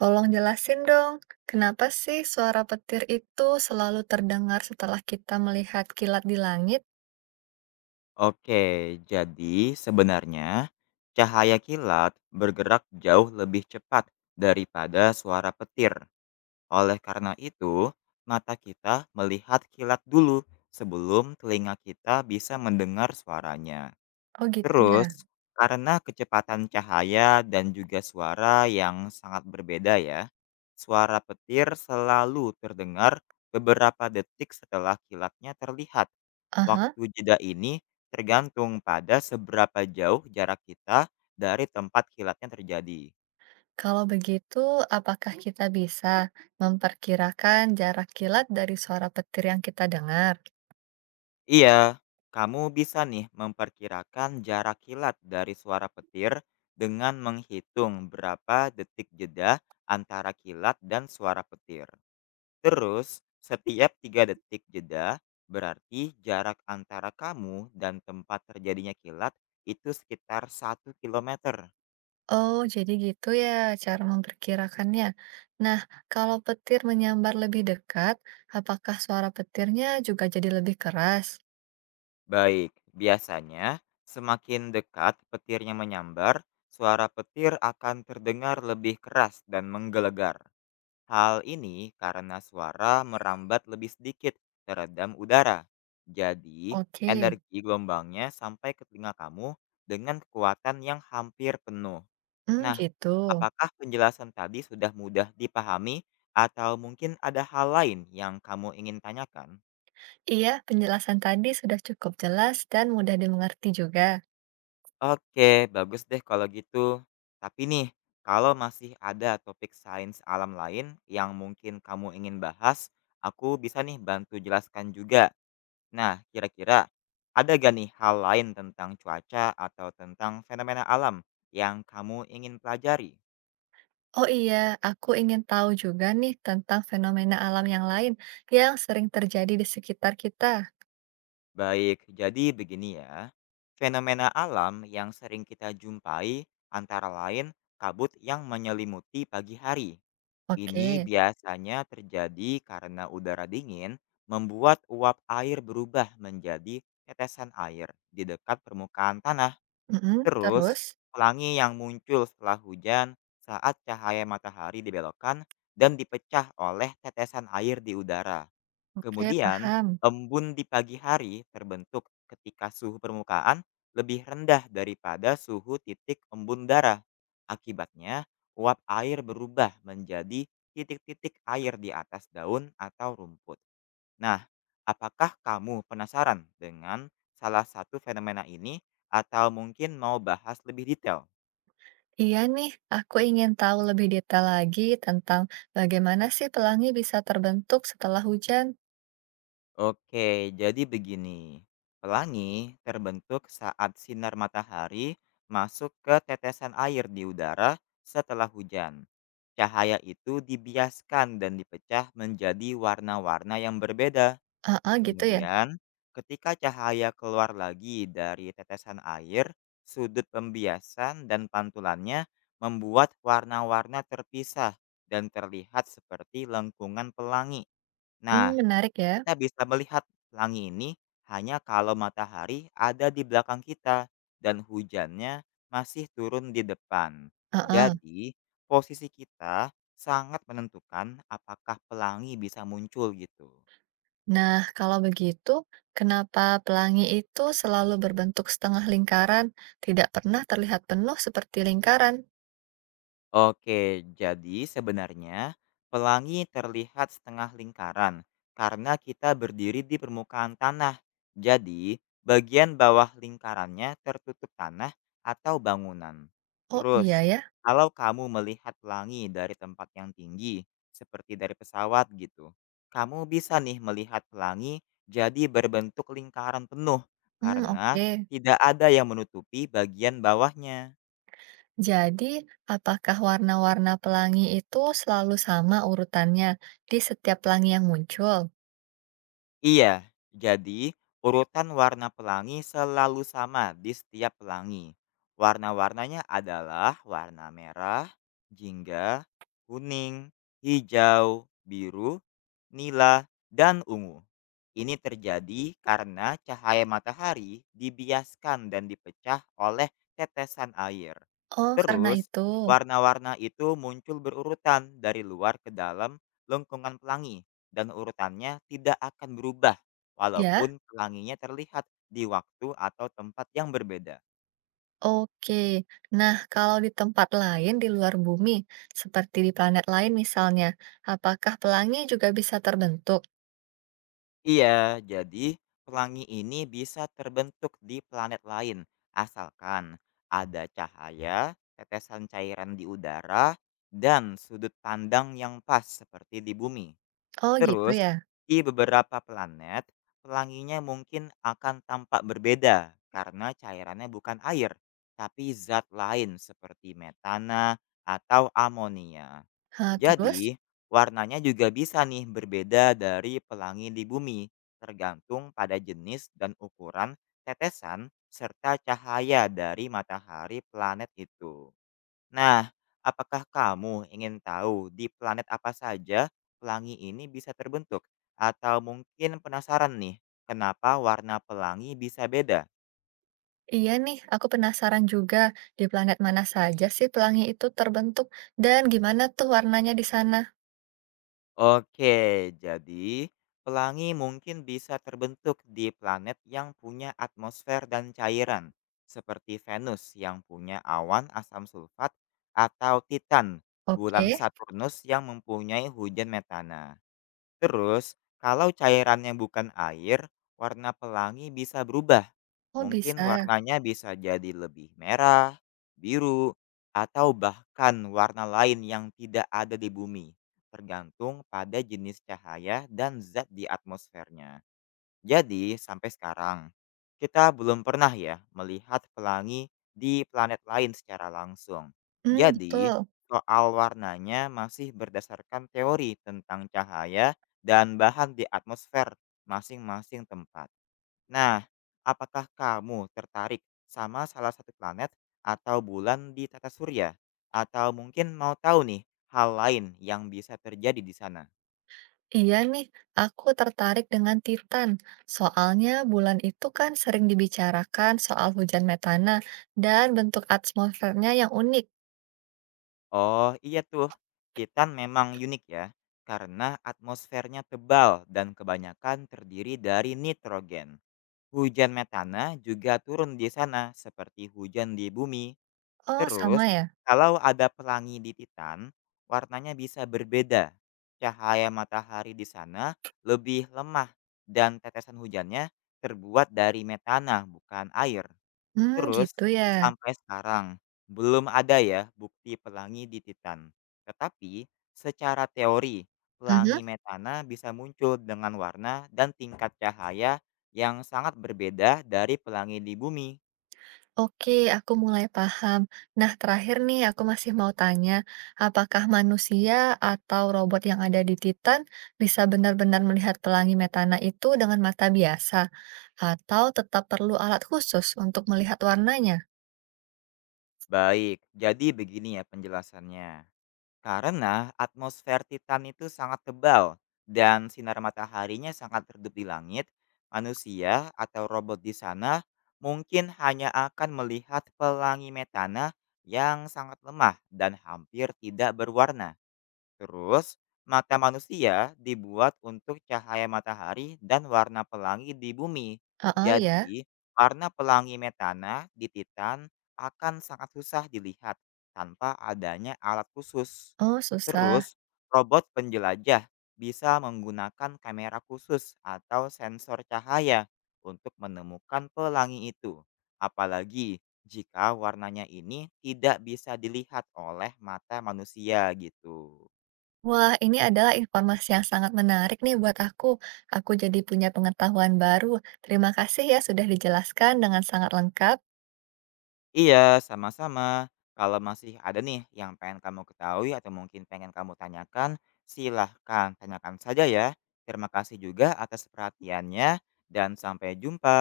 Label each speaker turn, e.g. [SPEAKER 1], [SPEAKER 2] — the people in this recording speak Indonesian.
[SPEAKER 1] Tolong jelasin dong, kenapa sih suara petir itu selalu terdengar setelah kita melihat kilat di langit?
[SPEAKER 2] Oke, jadi sebenarnya cahaya kilat bergerak jauh lebih cepat daripada suara petir. Oleh karena itu, mata kita melihat kilat dulu sebelum telinga kita bisa mendengar suaranya.
[SPEAKER 1] Oh gitu ya.
[SPEAKER 2] Terus, karena kecepatan cahaya dan juga suara yang sangat berbeda ya, suara petir selalu terdengar beberapa detik setelah kilatnya terlihat.
[SPEAKER 1] Aha,
[SPEAKER 2] Waktu jeda ini tergantung pada seberapa jauh jarak kita dari tempat kilatnya terjadi.
[SPEAKER 1] kalau begitu, apakah kita bisa memperkirakan jarak kilat dari suara petir yang kita dengar?
[SPEAKER 2] Iya, kamu bisa nih memperkirakan jarak kilat dari suara petir dengan menghitung berapa detik jeda antara kilat dan suara petir. Terus, setiap 3 detik jeda berarti jarak antara kamu dan tempat terjadinya kilat itu sekitar 1 kilometer.
[SPEAKER 1] Oh, jadi gitu ya cara memperkirakannya. Nah, kalau petir menyambar lebih dekat, apakah suara petirnya juga jadi lebih keras?
[SPEAKER 2] Baik, biasanya semakin dekat petirnya menyambar, suara petir akan terdengar lebih keras dan menggelegar. Hal ini karena suara merambat lebih sedikit teredam udara. Jadi,
[SPEAKER 1] Oke,
[SPEAKER 2] energi gelombangnya sampai ke telinga kamu dengan kekuatan yang hampir penuh.
[SPEAKER 1] hmm,
[SPEAKER 2] Nah,
[SPEAKER 1] gitu.
[SPEAKER 2] apakah penjelasan tadi sudah mudah dipahami atau mungkin ada hal lain yang kamu ingin tanyakan?
[SPEAKER 1] Iya, penjelasan tadi sudah cukup jelas dan mudah dimengerti juga.
[SPEAKER 2] Oke, bagus deh kalau gitu. Tapi nih, kalau masih ada topik sains alam lain yang mungkin kamu ingin bahas, aku bisa nih bantu jelaskan juga. Nah, kira-kira ada gak nih hal lain tentang cuaca atau tentang fenomena alam yang kamu ingin pelajari?
[SPEAKER 1] Oh iya, aku ingin tahu juga nih tentang fenomena alam yang lain yang sering terjadi di sekitar kita.
[SPEAKER 2] Baik, jadi begini ya. Fenomena alam yang sering kita jumpai antara lain kabut yang menyelimuti pagi hari. Ini
[SPEAKER 1] Oke,
[SPEAKER 2] biasanya terjadi karena udara dingin membuat uap air berubah menjadi tetesan air di dekat permukaan tanah.
[SPEAKER 1] mm-mm,
[SPEAKER 2] Terus,
[SPEAKER 1] terus?
[SPEAKER 2] pelangi yang muncul setelah hujan saat cahaya matahari dibelokkan dan dipecah oleh tetesan air di udara.
[SPEAKER 1] Oke,
[SPEAKER 2] Kemudian,
[SPEAKER 1] paham.
[SPEAKER 2] embun di pagi hari terbentuk ketika suhu permukaan lebih rendah daripada suhu titik embun darah. Akibatnya, uap air berubah menjadi titik-titik air di atas daun atau rumput. Nah, apakah kamu penasaran dengan salah satu fenomena ini atau mungkin mau bahas lebih detail?
[SPEAKER 1] Iya nih, aku ingin tahu lebih detail lagi tentang bagaimana sih pelangi bisa terbentuk setelah hujan.
[SPEAKER 2] Oke, jadi begini. Pelangi terbentuk saat sinar matahari masuk ke tetesan air di udara setelah hujan. Cahaya itu dibiaskan dan dipecah menjadi warna-warna yang berbeda.
[SPEAKER 1] Ah, gitu ya?
[SPEAKER 2] Kemudian, ketika cahaya keluar lagi dari tetesan air, sudut pembiasan dan pantulannya membuat warna-warna terpisah dan terlihat seperti lengkungan pelangi.
[SPEAKER 1] Hmm,
[SPEAKER 2] Nah,
[SPEAKER 1] menarik ya.
[SPEAKER 2] kita bisa melihat pelangi ini hanya kalau matahari ada di belakang kita dan hujannya masih turun di depan.
[SPEAKER 1] Ah.
[SPEAKER 2] Jadi, posisi kita sangat menentukan apakah pelangi bisa muncul gitu.
[SPEAKER 1] Nah, kalau begitu, kenapa pelangi itu selalu berbentuk setengah lingkaran, tidak pernah terlihat penuh seperti lingkaran?
[SPEAKER 2] Oke, jadi sebenarnya pelangi terlihat setengah lingkaran karena kita berdiri di permukaan tanah. Jadi, bagian bawah lingkarannya tertutup tanah atau bangunan.
[SPEAKER 1] Oh iya
[SPEAKER 2] Terus,
[SPEAKER 1] ya,
[SPEAKER 2] kalau kamu melihat pelangi dari tempat yang tinggi, seperti dari pesawat gitu, kamu bisa nih melihat pelangi jadi berbentuk lingkaran penuh
[SPEAKER 1] hmm,
[SPEAKER 2] karena
[SPEAKER 1] oke.
[SPEAKER 2] tidak ada yang menutupi bagian bawahnya.
[SPEAKER 1] Jadi, apakah warna-warna pelangi itu selalu sama urutannya di setiap pelangi yang muncul?
[SPEAKER 2] Iya, jadi urutan warna pelangi selalu sama di setiap pelangi. Warna-warnanya adalah warna merah, jingga, kuning, hijau, biru, nila, dan ungu. Ini terjadi karena cahaya matahari dibiaskan dan dipecah oleh tetesan air.
[SPEAKER 1] Oh, karena
[SPEAKER 2] Terus,
[SPEAKER 1] itu,
[SPEAKER 2] warna-warna itu muncul berurutan dari luar ke dalam lengkungan pelangi dan urutannya tidak akan berubah
[SPEAKER 1] ya.
[SPEAKER 2] walaupun pelanginya terlihat di waktu atau tempat yang berbeda.
[SPEAKER 1] Oke, nah kalau di tempat lain di luar bumi, seperti di planet lain misalnya, apakah pelangi juga bisa terbentuk?
[SPEAKER 2] Iya, jadi pelangi ini bisa terbentuk di planet lain, asalkan ada cahaya, tetesan cairan di udara, dan sudut pandang yang pas seperti di bumi.
[SPEAKER 1] Oh gitu
[SPEAKER 2] Terus,
[SPEAKER 1] ya.
[SPEAKER 2] di beberapa planet, pelanginya mungkin akan tampak berbeda karena cairannya bukan air, tapi zat lain seperti metana atau amonia.
[SPEAKER 1] Hah, terus?
[SPEAKER 2] Jadi, warnanya juga bisa nih berbeda dari pelangi di bumi, tergantung pada jenis dan ukuran tetesan serta cahaya dari matahari planet itu. Nah, apakah kamu ingin tahu di planet apa saja pelangi ini bisa terbentuk? Atau mungkin penasaran nih, kenapa warna pelangi bisa beda?
[SPEAKER 1] Iya nih, aku penasaran juga di planet mana saja sih pelangi itu terbentuk dan gimana tuh warnanya di sana.
[SPEAKER 2] Oke, jadi pelangi mungkin bisa terbentuk di planet yang punya atmosfer dan cairan, seperti Venus yang punya awan asam sulfat atau Titan,
[SPEAKER 1] Oke,
[SPEAKER 2] bulan Saturnus yang mempunyai hujan metana. Terus, kalau cairannya bukan air, warna pelangi bisa berubah.
[SPEAKER 1] oh
[SPEAKER 2] Mungkin
[SPEAKER 1] bisa.
[SPEAKER 2] warnanya bisa jadi lebih merah, biru, atau bahkan warna lain yang tidak ada di bumi, tergantung pada jenis cahaya dan zat di atmosfernya. Jadi, sampai sekarang, kita belum pernah ya melihat pelangi di planet lain secara langsung.
[SPEAKER 1] Hmm,
[SPEAKER 2] Jadi,
[SPEAKER 1] betul.
[SPEAKER 2] soal warnanya masih berdasarkan teori tentang cahaya dan bahan di atmosfer masing-masing tempat. Nah, apakah kamu tertarik sama salah satu planet atau bulan di tata surya? Atau mungkin mau tahu nih hal lain yang bisa terjadi di sana?
[SPEAKER 1] Iya nih, aku tertarik dengan Titan. Soalnya bulan itu kan sering dibicarakan soal hujan metana dan bentuk atmosfernya yang unik.
[SPEAKER 2] Oh, iya tuh. Titan memang unik ya, karena atmosfernya tebal dan kebanyakan terdiri dari nitrogen. Hujan metana juga turun di sana seperti hujan di bumi.
[SPEAKER 1] Oh, sama
[SPEAKER 2] Terus,
[SPEAKER 1] ya?
[SPEAKER 2] kalau ada pelangi di Titan, warnanya bisa berbeda. Cahaya matahari di sana lebih lemah dan tetesan hujannya terbuat dari metana, bukan air.
[SPEAKER 1] Hmm,
[SPEAKER 2] Terus,
[SPEAKER 1] gitu ya.
[SPEAKER 2] sampai sekarang, belum ada ya bukti pelangi di Titan. Tetapi, secara teori,
[SPEAKER 1] Mhm.
[SPEAKER 2] pelangi metana bisa muncul dengan warna dan tingkat cahaya yang sangat berbeda dari pelangi di bumi.
[SPEAKER 1] Oke, aku mulai paham. Nah, terakhir nih, aku masih mau tanya, apakah manusia atau robot yang ada di Titan bisa benar-benar melihat pelangi metana itu dengan mata biasa, atau tetap perlu alat khusus untuk melihat warnanya?
[SPEAKER 2] Baik, jadi begini ya penjelasannya. Karena atmosfer Titan itu sangat tebal dan sinar mataharinya sangat redup di langit, manusia atau robot di sana mungkin hanya akan melihat pelangi metana yang sangat lemah dan hampir tidak berwarna. Terus, mata manusia dibuat untuk cahaya matahari dan warna pelangi di bumi.
[SPEAKER 1] Oh ya.
[SPEAKER 2] Jadi, warna pelangi metana di Titan akan sangat susah dilihat tanpa adanya alat khusus.
[SPEAKER 1] Oh, susah.
[SPEAKER 2] Terus, robot penjelajah bisa menggunakan kamera khusus atau sensor cahaya untuk menemukan pelangi itu. Apalagi jika warnanya ini tidak bisa dilihat oleh mata manusia gitu.
[SPEAKER 1] Wah, ini adalah informasi yang sangat menarik nih buat aku. Aku jadi punya pengetahuan baru. Terima kasih ya sudah dijelaskan dengan sangat lengkap.
[SPEAKER 2] Iya, sama-sama. Kalau masih ada nih yang pengen kamu ketahui atau mungkin pengen kamu tanyakan, silahkan tanyakan saja ya. Terima kasih juga atas perhatiannya, dan sampai jumpa.